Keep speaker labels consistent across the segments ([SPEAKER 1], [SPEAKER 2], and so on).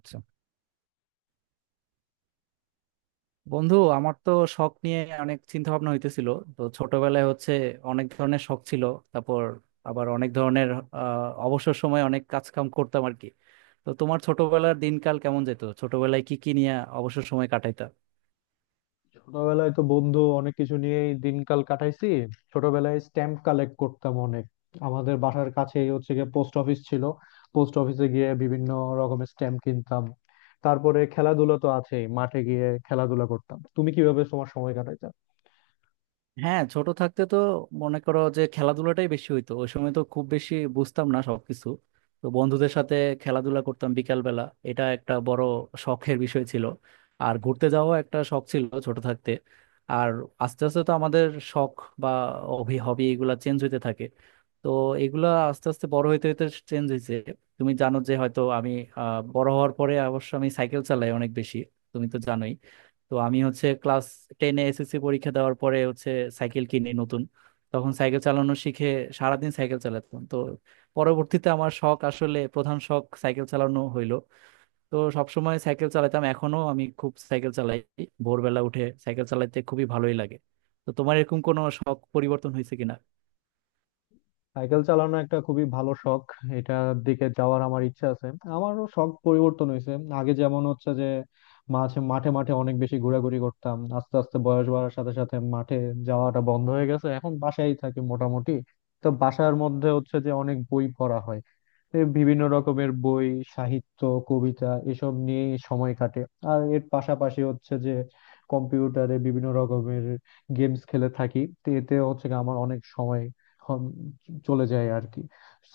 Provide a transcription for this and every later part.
[SPEAKER 1] আচ্ছা বন্ধু, আমার তো শখ নিয়ে অনেক চিন্তা ভাবনা হইতেছিল। তো ছোটবেলায় হচ্ছে অনেক ধরনের শখ ছিল, তারপর আবার অনেক ধরনের অবসর সময় অনেক কাজ কাম করতাম আর কি। তো তোমার ছোটবেলার দিনকাল কেমন যেত, ছোটবেলায় কি কি নিয়ে অবসর সময় কাটাইতা?
[SPEAKER 2] ছোটবেলায় তো বন্ধু অনেক কিছু নিয়েই দিনকাল কাটাইছি। ছোটবেলায় স্ট্যাম্প কালেক্ট করতাম অনেক। আমাদের বাসার কাছেই হচ্ছে গিয়ে পোস্ট অফিস ছিল, পোস্ট অফিসে গিয়ে বিভিন্ন রকমের স্ট্যাম্প কিনতাম। তারপরে খেলাধুলা তো আছেই, মাঠে গিয়ে খেলাধুলা করতাম। তুমি কিভাবে তোমার সময় কাটাইতে?
[SPEAKER 1] হ্যাঁ, ছোট থাকতে তো মনে করো যে খেলাধুলাটাই বেশি হইতো, ওই সময় তো খুব বেশি বুঝতাম না সবকিছু। তো বন্ধুদের সাথে খেলাধুলা করতাম বিকাল বেলা, এটা একটা বড় শখের বিষয় ছিল। আর ঘুরতে যাওয়া একটা শখ ছিল ছোট থাকতে। আর আস্তে আস্তে তো আমাদের শখ বা হবি হবি এগুলা চেঞ্জ হইতে থাকে। তো এগুলা আস্তে আস্তে বড় হইতে হইতে চেঞ্জ হয়েছে। তুমি জানো যে হয়তো আমি বড় হওয়ার পরে অবশ্য আমি সাইকেল চালাই অনেক বেশি, তুমি তো জানোই। তো আমি হচ্ছে ক্লাস টেনে এসএসসি পরীক্ষা দেওয়ার পরে হচ্ছে সাইকেল কিনি নতুন। তখন সাইকেল চালানো শিখে সারাদিন সাইকেল চালাতাম। তো পরবর্তীতে আমার শখ আসলে প্রধান শখ সাইকেল চালানো হইলো। তো সবসময় সাইকেল চালাতাম, এখনো আমি খুব সাইকেল চালাই। ভোরবেলা উঠে সাইকেল চালাতে খুবই ভালোই লাগে। তো তোমার এরকম কোনো শখ পরিবর্তন হয়েছে কিনা?
[SPEAKER 2] সাইকেল চালানো একটা খুবই ভালো শখ, এটার দিকে যাওয়ার আমার ইচ্ছা আছে। আমারও শখ পরিবর্তন হয়েছে। আগে যেমন হচ্ছে যে মাঝে মাঠে মাঠে অনেক বেশি ঘোরাঘুরি করতাম, আস্তে আস্তে বয়স বাড়ার সাথে সাথে মাঠে যাওয়াটা বন্ধ হয়ে গেছে, এখন বাসায় থাকি মোটামুটি। তো বাসার মধ্যে হচ্ছে যে অনেক বই পড়া হয়, এ বিভিন্ন রকমের বই, সাহিত্য, কবিতা এসব নিয়েই সময় কাটে। আর এর পাশাপাশি হচ্ছে যে কম্পিউটারে বিভিন্ন রকমের গেমস খেলে থাকি, তো এতে হচ্ছে গিয়ে আমার অনেক সময় হম চলে যায় আর কি।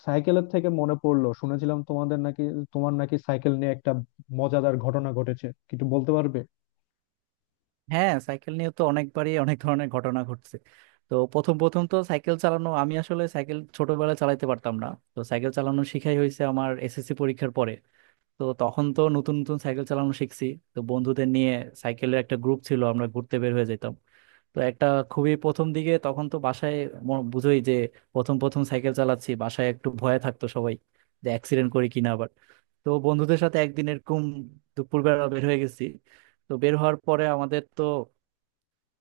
[SPEAKER 2] সাইকেলের থেকে মনে পড়লো, শুনেছিলাম তোমাদের নাকি, তোমার নাকি সাইকেল নিয়ে একটা মজাদার ঘটনা ঘটেছে, কিছু বলতে পারবে?
[SPEAKER 1] হ্যাঁ, সাইকেল নিয়ে তো অনেকবারই অনেক ধরনের ঘটনা ঘটছে। তো প্রথম প্রথম তো সাইকেল চালানো, আমি আসলে সাইকেল ছোটবেলায় চালাতে পারতাম না। তো সাইকেল চালানো শিখাই হয়েছে আমার এসএসসি পরীক্ষার পরে। তো তখন তো নতুন নতুন সাইকেল চালানো শিখছি। তো বন্ধুদের নিয়ে সাইকেলের একটা গ্রুপ ছিল, আমরা ঘুরতে বের হয়ে যেতাম। তো একটা খুবই প্রথম দিকে তখন তো বাসায় বুঝোই যে প্রথম প্রথম সাইকেল চালাচ্ছি, বাসায় একটু ভয়ে থাকতো সবাই যে অ্যাক্সিডেন্ট করি কিনা আবার। তো বন্ধুদের সাথে একদিন এরকম দুপুরবেলা বের হয়ে গেছি। তো বের হওয়ার পরে আমাদের তো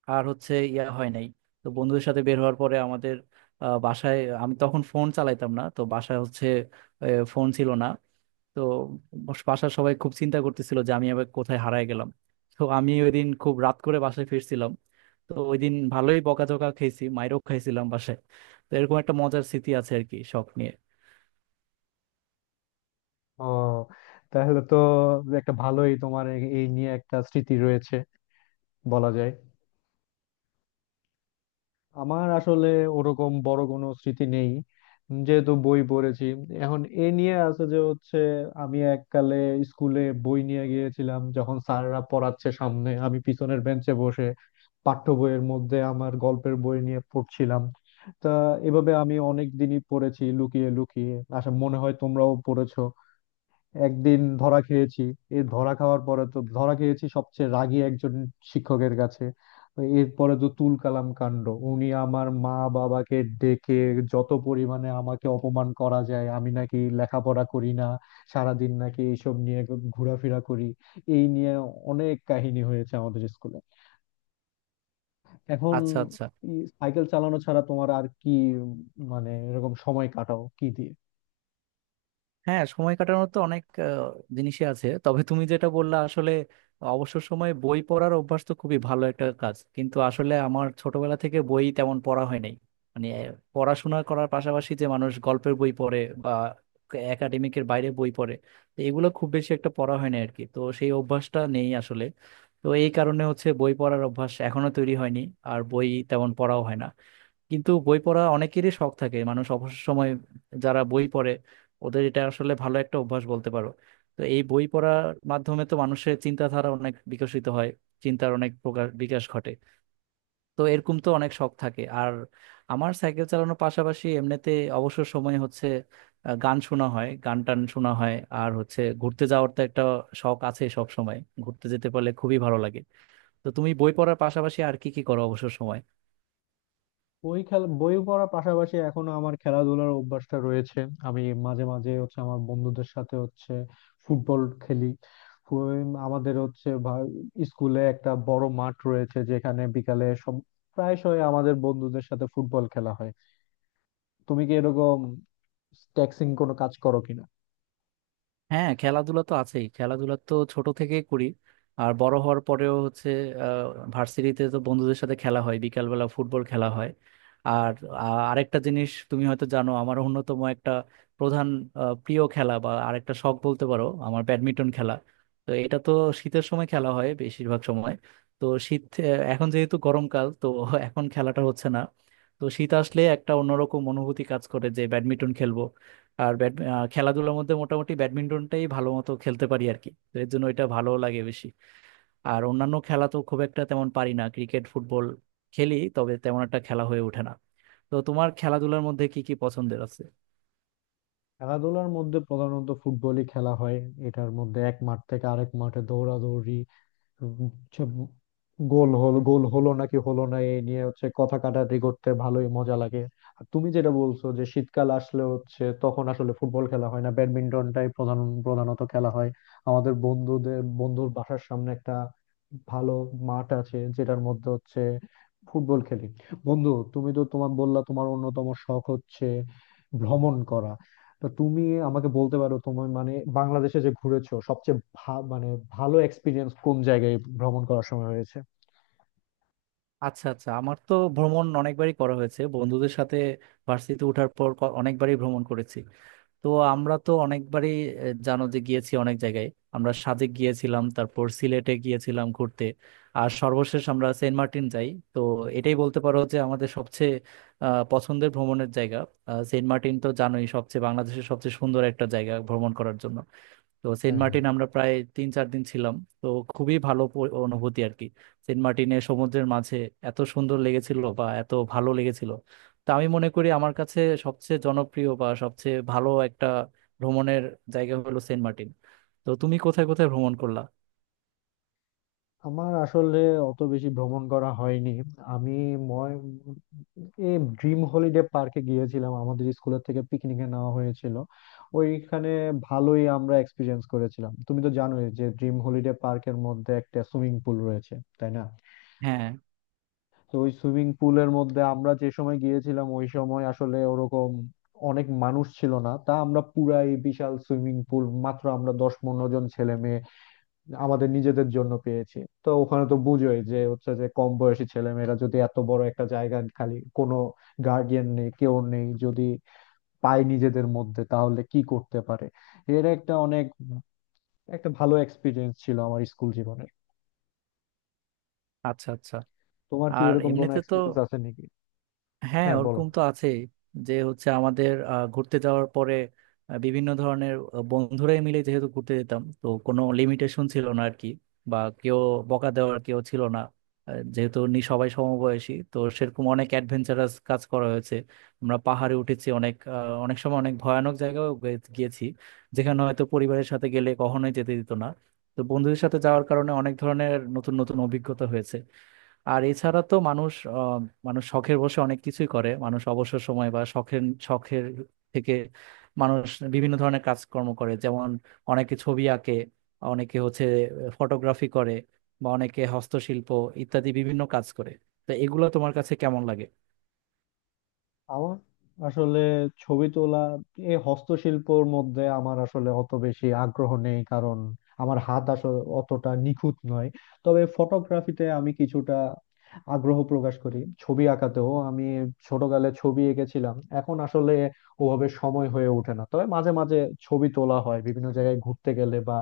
[SPEAKER 1] আর হচ্ছে ইয়া হয় নাই। তো বন্ধুদের সাথে বের হওয়ার পরে আমাদের বাসায়, আমি তখন ফোন চালাইতাম না, তো বাসায় হচ্ছে ফোন ছিল না। তো বাসার সবাই খুব চিন্তা করতেছিল যে আমি আবার কোথায় হারায় গেলাম। তো আমি ওই দিন খুব রাত করে বাসায় ফিরছিলাম। তো ওই দিন ভালোই বকাঝকা খেয়েছি, মাইরও খাইছিলাম বাসায়। তো এরকম একটা মজার স্মৃতি আছে আর কি শখ নিয়ে।
[SPEAKER 2] ও, তাহলে তো একটা ভালোই তোমার এই এই নিয়ে একটা স্মৃতি রয়েছে বলা যায়। আমার আসলে ওরকম বড় কোনো স্মৃতি নেই। যেহেতু বই পড়েছি এখন এ নিয়ে আছে যে হচ্ছে, আমি এককালে স্কুলে বই নিয়ে গিয়েছিলাম, যখন স্যাররা পড়াচ্ছে সামনে আমি পিছনের বেঞ্চে বসে পাঠ্য বইয়ের মধ্যে আমার গল্পের বই নিয়ে পড়ছিলাম। তা এভাবে আমি অনেক দিনই পড়েছি লুকিয়ে লুকিয়ে, আশা মনে হয় তোমরাও পড়েছো। একদিন ধরা খেয়েছি। এই ধরা খাওয়ার পরে তো ধরা খেয়েছি সবচেয়ে রাগী একজন শিক্ষকের কাছে। তো এরপরে তো তুল কালাম কাণ্ড, উনি আমার মা বাবাকে ডেকে যত পরিমাণে আমাকে অপমান করা যায়, আমি নাকি লেখাপড়া করি না, সারাদিন নাকি এইসব নিয়ে ঘোরাফেরা করি। এই নিয়ে অনেক কাহিনী হয়েছে আমাদের স্কুলে। এখন
[SPEAKER 1] আচ্ছা আচ্ছা।
[SPEAKER 2] সাইকেল চালানো ছাড়া তোমার আর কি উম, মানে এরকম সময় কাটাও কি দিয়ে?
[SPEAKER 1] হ্যাঁ, সময় কাটানোর তো অনেক জিনিসই আছে, তবে তুমি যেটা বললা আসলে অবসর সময়ে বই পড়ার অভ্যাস তো খুবই ভালো একটা কাজ, কিন্তু আসলে আমার ছোটবেলা থেকে বই তেমন পড়া হয় নাই। মানে পড়াশোনা করার পাশাপাশি যে মানুষ গল্পের বই পড়ে বা একাডেমিকের বাইরে বই পড়ে, তো এগুলো খুব বেশি একটা পড়া হয় না আর কি, তো সেই অভ্যাসটা নেই আসলে। তো এই কারণে হচ্ছে বই পড়ার অভ্যাস এখনো তৈরি হয়নি, আর বই তেমন পড়াও হয় না। কিন্তু বই পড়া অনেকেরই শখ থাকে, মানুষ অবসর সময় যারা বই পড়ে, ওদের এটা আসলে ভালো একটা অভ্যাস বলতে পারো। তো এই বই পড়ার মাধ্যমে তো মানুষের চিন্তাধারা অনেক বিকশিত হয়, চিন্তার অনেক প্রকার বিকাশ ঘটে। তো এরকম তো অনেক শখ থাকে। আর আমার সাইকেল চালানোর পাশাপাশি এমনিতে অবসর সময় হচ্ছে গান শোনা হয়, গান টান শোনা হয়। আর হচ্ছে ঘুরতে যাওয়ার তো একটা শখ আছে সব সময়, ঘুরতে যেতে পারলে খুবই ভালো লাগে। তো তুমি বই পড়ার পাশাপাশি আর কি কি করো অবসর সময়?
[SPEAKER 2] বই খেলা বই পড়ার পাশাপাশি এখনো আমার খেলাধুলার অভ্যাসটা রয়েছে। আমি মাঝে মাঝে হচ্ছে আমার বন্ধুদের সাথে হচ্ছে ফুটবল খেলি। আমাদের হচ্ছে স্কুলে একটা বড় মাঠ রয়েছে, যেখানে বিকালে সব প্রায়শই আমাদের বন্ধুদের সাথে ফুটবল খেলা হয়। তুমি কি এরকম ট্যাক্সিং কোনো কাজ করো কিনা?
[SPEAKER 1] হ্যাঁ, খেলাধুলা তো আছেই, খেলাধুলা তো ছোট থেকে করি। আর বড় হওয়ার পরেও হচ্ছে ভার্সিটিতে তো বন্ধুদের সাথে খেলা হয়, বিকালবেলা ফুটবল খেলা হয়। আর আরেকটা জিনিস তুমি হয়তো জানো, আমার অন্যতম একটা প্রধান প্রিয় খেলা বা আরেকটা শখ বলতে পারো আমার ব্যাডমিন্টন খেলা। তো এটা তো শীতের সময় খেলা হয় বেশিরভাগ সময়। তো শীত এখন যেহেতু গরমকাল, তো এখন খেলাটা হচ্ছে না। তো শীত আসলে একটা অন্যরকম অনুভূতি কাজ করে যে ব্যাডমিন্টন খেলবো। আর খেলাধুলার মধ্যে মোটামুটি ব্যাডমিন্টনটাই ভালো মতো খেলতে পারি আর কি, তো এর জন্য এটা ভালো লাগে বেশি। আর অন্যান্য খেলা তো খুব একটা তেমন পারি না, ক্রিকেট ফুটবল খেলি তবে তেমন একটা খেলা হয়ে ওঠে না। তো তোমার খেলাধুলার মধ্যে কি কি পছন্দের আছে?
[SPEAKER 2] খেলাধুলার মধ্যে প্রধানত ফুটবলই খেলা হয়, এটার মধ্যে এক মাঠ থেকে আরেক মাঠে দৌড়াদৌড়ি, হচ্ছে গোল হলো গোল হলো নাকি হলো না এই নিয়ে হচ্ছে কথা কাটাকাটি করতে ভালোই মজা লাগে। আর তুমি যেটা বলছো যে শীতকাল আসলে হচ্ছে, তখন আসলে ফুটবল খেলা হয় না, ব্যাডমিন্টনটাই প্রধান, প্রধানত খেলা হয়। আমাদের বন্ধুদের বন্ধুর বাসার সামনে একটা ভালো মাঠ আছে, যেটার মধ্যে হচ্ছে ফুটবল খেলি। বন্ধু, তুমি তো তোমার বললা তোমার অন্যতম শখ হচ্ছে ভ্রমণ করা, তো তুমি আমাকে বলতে পারো তুমি মানে বাংলাদেশে যে ঘুরেছো সবচেয়ে মানে ভালো এক্সপিরিয়েন্স কোন জায়গায় ভ্রমণ করার সময় হয়েছে?
[SPEAKER 1] আচ্ছা আচ্ছা, আমার তো ভ্রমণ অনেকবারই করা হয়েছে বন্ধুদের সাথে। ভার্সিটিতে ওঠার পর অনেকবারই ভ্রমণ করেছি। তো আমরা তো অনেকবারই জানো যে গিয়েছি অনেক জায়গায়। আমরা সাজেক গিয়েছিলাম, তারপর সিলেটে গিয়েছিলাম ঘুরতে। আর সর্বশেষ আমরা সেন্ট মার্টিন যাই। তো এটাই বলতে পারো যে আমাদের সবচেয়ে পছন্দের ভ্রমণের জায়গা। সেন্ট মার্টিন তো জানোই সবচেয়ে, বাংলাদেশের সবচেয়ে সুন্দর একটা জায়গা ভ্রমণ করার জন্য। তো সেন্ট
[SPEAKER 2] হ্যাঁ, হ্যাঁ।
[SPEAKER 1] মার্টিন আমরা প্রায় তিন চার দিন ছিলাম। তো খুবই ভালো অনুভূতি আর কি। সেন্ট মার্টিনে সমুদ্রের মাঝে এত সুন্দর লেগেছিল বা এত ভালো লেগেছিল, তা আমি মনে করি আমার কাছে সবচেয়ে জনপ্রিয় বা সবচেয়ে ভালো একটা ভ্রমণের জায়গা হলো সেন্ট মার্টিন। তো তুমি কোথায় কোথায় ভ্রমণ করলা?
[SPEAKER 2] আমার আসলে অত বেশি ভ্রমণ করা হয়নি। আমি ময় এই ড্রিম হলিডে পার্কে গিয়েছিলাম, আমাদের স্কুলের থেকে পিকনিকে নেওয়া হয়েছিল ওইখানে। ভালোই আমরা এক্সপিরিয়েন্স করেছিলাম। তুমি তো জানোই যে ড্রিম হলিডে পার্কের মধ্যে একটা সুইমিং পুল রয়েছে, তাই না?
[SPEAKER 1] হ্যাঁ।
[SPEAKER 2] তো ওই সুইমিং পুলের মধ্যে আমরা যে সময় গিয়েছিলাম, ওই সময় আসলে ওরকম অনেক মানুষ ছিল না, তা আমরা পুরা এই বিশাল সুইমিং পুল মাত্র আমরা 10-15 জন ছেলে আমাদের নিজেদের জন্য পেয়েছি। তো ওখানে তো বুঝোই যে হচ্ছে যে কম বয়সী ছেলে মেয়েরা যদি এত বড় একটা জায়গা খালি, কোনো গার্ডিয়ান নেই, কেউ নেই, যদি পায় নিজেদের মধ্যে, তাহলে কি করতে পারে। এর একটা অনেক একটা ভালো এক্সপিরিয়েন্স ছিল আমার স্কুল জীবনে।
[SPEAKER 1] আচ্ছা আচ্ছা।
[SPEAKER 2] তোমার কি
[SPEAKER 1] আর
[SPEAKER 2] এরকম কোনো
[SPEAKER 1] এমনিতে তো
[SPEAKER 2] এক্সপিরিয়েন্স আছে নাকি?
[SPEAKER 1] হ্যাঁ
[SPEAKER 2] হ্যাঁ, বলো।
[SPEAKER 1] ওরকম তো আছে যে হচ্ছে আমাদের ঘুরতে যাওয়ার পরে বিভিন্ন ধরনের বন্ধুরাই মিলে যেহেতু ঘুরতে যেতাম, তো কোনো লিমিটেশন ছিল না আর কি। বা কেউ বকা দেওয়ার কেউ ছিল না। যেহেতু নি সবাই সমবয়সী, তো সেরকম অনেক অ্যাডভেঞ্চারাস কাজ করা হয়েছে। আমরা পাহাড়ে উঠেছি অনেক, অনেক সময় অনেক ভয়ানক জায়গায় গিয়েছি যেখানে হয়তো পরিবারের সাথে গেলে কখনোই যেতে দিত না। তো বন্ধুদের সাথে যাওয়ার কারণে অনেক ধরনের নতুন নতুন অভিজ্ঞতা হয়েছে। আর এছাড়া তো মানুষ শখের বসে অনেক কিছুই করে। মানুষ অবসর সময় বা শখের শখের থেকে মানুষ বিভিন্ন ধরনের কাজকর্ম করে। যেমন অনেকে ছবি আঁকে, অনেকে হচ্ছে ফটোগ্রাফি করে, বা অনেকে হস্তশিল্প ইত্যাদি বিভিন্ন কাজ করে। তো এগুলো তোমার কাছে কেমন লাগে?
[SPEAKER 2] আমার আসলে ছবি তোলা এই হস্তশিল্পর মধ্যে আমার আসলে অত বেশি আগ্রহ নেই, কারণ আমার হাত আসলে অতটা নিখুঁত নয়। তবে ফটোগ্রাফিতে আমি কিছুটা আগ্রহ প্রকাশ করি, ছবি আঁকাতেও আমি ছোটকালে ছবি এঁকেছিলাম। এখন আসলে ওভাবে সময় হয়ে ওঠে না, তবে মাঝে মাঝে ছবি তোলা হয় বিভিন্ন জায়গায় ঘুরতে গেলে, বা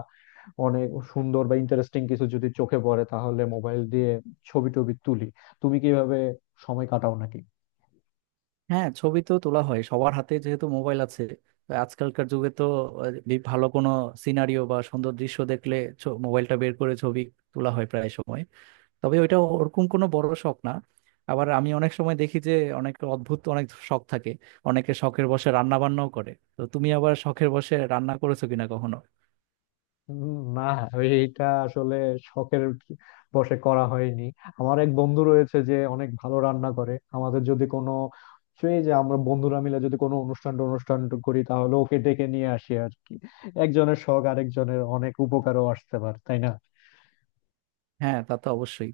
[SPEAKER 2] অনেক সুন্দর বা ইন্টারেস্টিং কিছু যদি চোখে পড়ে, তাহলে মোবাইল দিয়ে ছবি টবি তুলি। তুমি কিভাবে সময় কাটাও নাকি?
[SPEAKER 1] হ্যাঁ, ছবি তো তোলা হয় সবার হাতে যেহেতু মোবাইল আছে। তো আজকালকার যুগে তো ভালো কোনো সিনারিও বা সুন্দর দৃশ্য দেখলে মোবাইলটা বের করে ছবি তোলা হয় প্রায় সময়। তবে ওইটা ওরকম কোনো বড় শখ না। আবার আমি অনেক সময় দেখি যে অনেক অদ্ভুত অনেক শখ থাকে, অনেকে শখের বসে রান্না বান্নাও করে। তো তুমি আবার শখের বসে রান্না করেছো কিনা কখনো?
[SPEAKER 2] না, এইটা আসলে শখের বশে করা হয়নি। আমার এক বন্ধু রয়েছে যে অনেক ভালো রান্না করে, আমাদের যদি কোনো, সেই যে আমরা বন্ধুরা মিলে যদি কোনো অনুষ্ঠান অনুষ্ঠান করি তাহলে ওকে ডেকে নিয়ে আসি আর কি। একজনের শখ আরেকজনের অনেক উপকারও আসতে পারে, তাই না?
[SPEAKER 1] হ্যাঁ, তা তো অবশ্যই।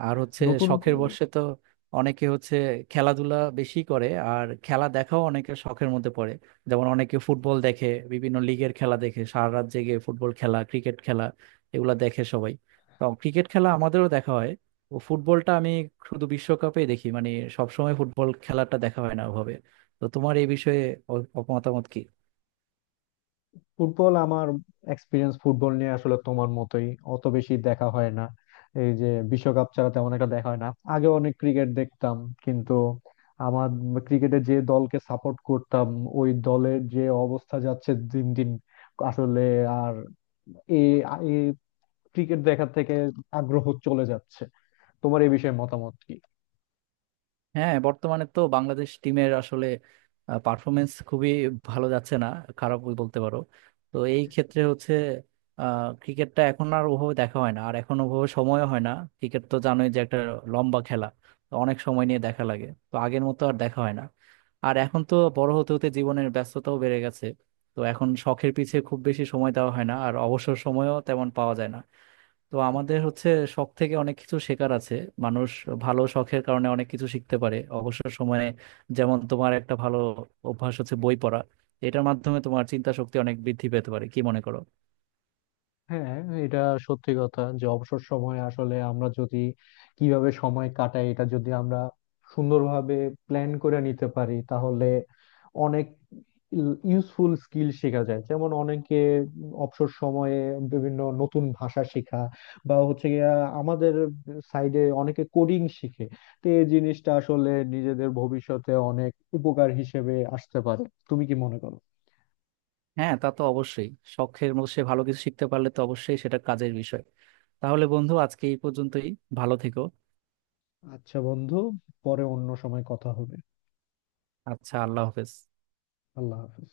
[SPEAKER 1] আর হচ্ছে
[SPEAKER 2] নতুন
[SPEAKER 1] শখের বশে তো অনেকে হচ্ছে খেলাধুলা বেশি করে, আর খেলা দেখাও অনেকের শখের মধ্যে পড়ে। যেমন অনেকে ফুটবল দেখে, বিভিন্ন লিগের খেলা দেখে, সারা রাত জেগে ফুটবল খেলা, ক্রিকেট খেলা এগুলা দেখে সবাই। তো ক্রিকেট খেলা আমাদেরও দেখা হয়। ও ফুটবলটা আমি শুধু বিশ্বকাপেই দেখি, মানে সবসময় ফুটবল খেলাটা দেখা হয় না ওভাবে। তো তোমার এই বিষয়ে মতামত কি?
[SPEAKER 2] ফুটবল আমার এক্সপিরিয়েন্স ফুটবল নিয়ে আসলে তোমার মতোই অত বেশি দেখা হয় না, এই যে বিশ্বকাপ ছাড়া তেমন একটা দেখা হয় না। আগে অনেক ক্রিকেট দেখতাম, কিন্তু আমার ক্রিকেটে যে দলকে সাপোর্ট করতাম ওই দলের যে অবস্থা যাচ্ছে দিন দিন আসলে, আর এ ক্রিকেট দেখার থেকে আগ্রহ চলে যাচ্ছে। তোমার এই বিষয়ে মতামত কি?
[SPEAKER 1] হ্যাঁ, বর্তমানে তো বাংলাদেশ টিমের আসলে পারফরমেন্স খুবই ভালো যাচ্ছে না, খারাপ বলতে পারো। তো এই ক্ষেত্রে হচ্ছে ক্রিকেটটা এখন আর ওভাবে দেখা হয় না, আর এখন ওভাবে সময়ও হয় না। ক্রিকেট তো জানোই যে একটা লম্বা খেলা, তো অনেক সময় নিয়ে দেখা লাগে, তো আগের মতো আর দেখা হয় না। আর এখন তো বড় হতে হতে জীবনের ব্যস্ততাও বেড়ে গেছে। তো এখন শখের পিছে খুব বেশি সময় দেওয়া হয় না, আর অবসর সময়ও তেমন পাওয়া যায় না। তো আমাদের হচ্ছে শখ থেকে অনেক কিছু শেখার আছে। মানুষ ভালো শখের কারণে অনেক কিছু শিখতে পারে অবসর সময়ে। যেমন তোমার একটা ভালো অভ্যাস হচ্ছে বই পড়া, এটার মাধ্যমে তোমার চিন্তা শক্তি অনেক বৃদ্ধি পেতে পারে, কি মনে করো?
[SPEAKER 2] হ্যাঁ, এটা সত্যি কথা যে অবসর সময়ে আসলে আমরা যদি কিভাবে সময় কাটাই, এটা যদি আমরা সুন্দরভাবে প্ল্যান করে নিতে পারি, তাহলে অনেক ইউজফুল স্কিল শেখা যায়। যেমন অনেকে অবসর সময়ে বিভিন্ন নতুন ভাষা শেখা, বা হচ্ছে গিয়া আমাদের সাইডে অনেকে কোডিং শিখে। তো এই জিনিসটা আসলে নিজেদের ভবিষ্যতে অনেক উপকার হিসেবে আসতে পারে, তুমি কি মনে করো?
[SPEAKER 1] হ্যাঁ, তা তো অবশ্যই, শখের মধ্যে সে ভালো কিছু শিখতে পারলে তো অবশ্যই সেটা কাজের বিষয়। তাহলে বন্ধু আজকে এই পর্যন্তই, ভালো থেকো।
[SPEAKER 2] আচ্ছা বন্ধু, পরে অন্য সময় কথা হবে।
[SPEAKER 1] আচ্ছা, আল্লাহ হাফেজ।
[SPEAKER 2] আল্লাহ হাফেজ।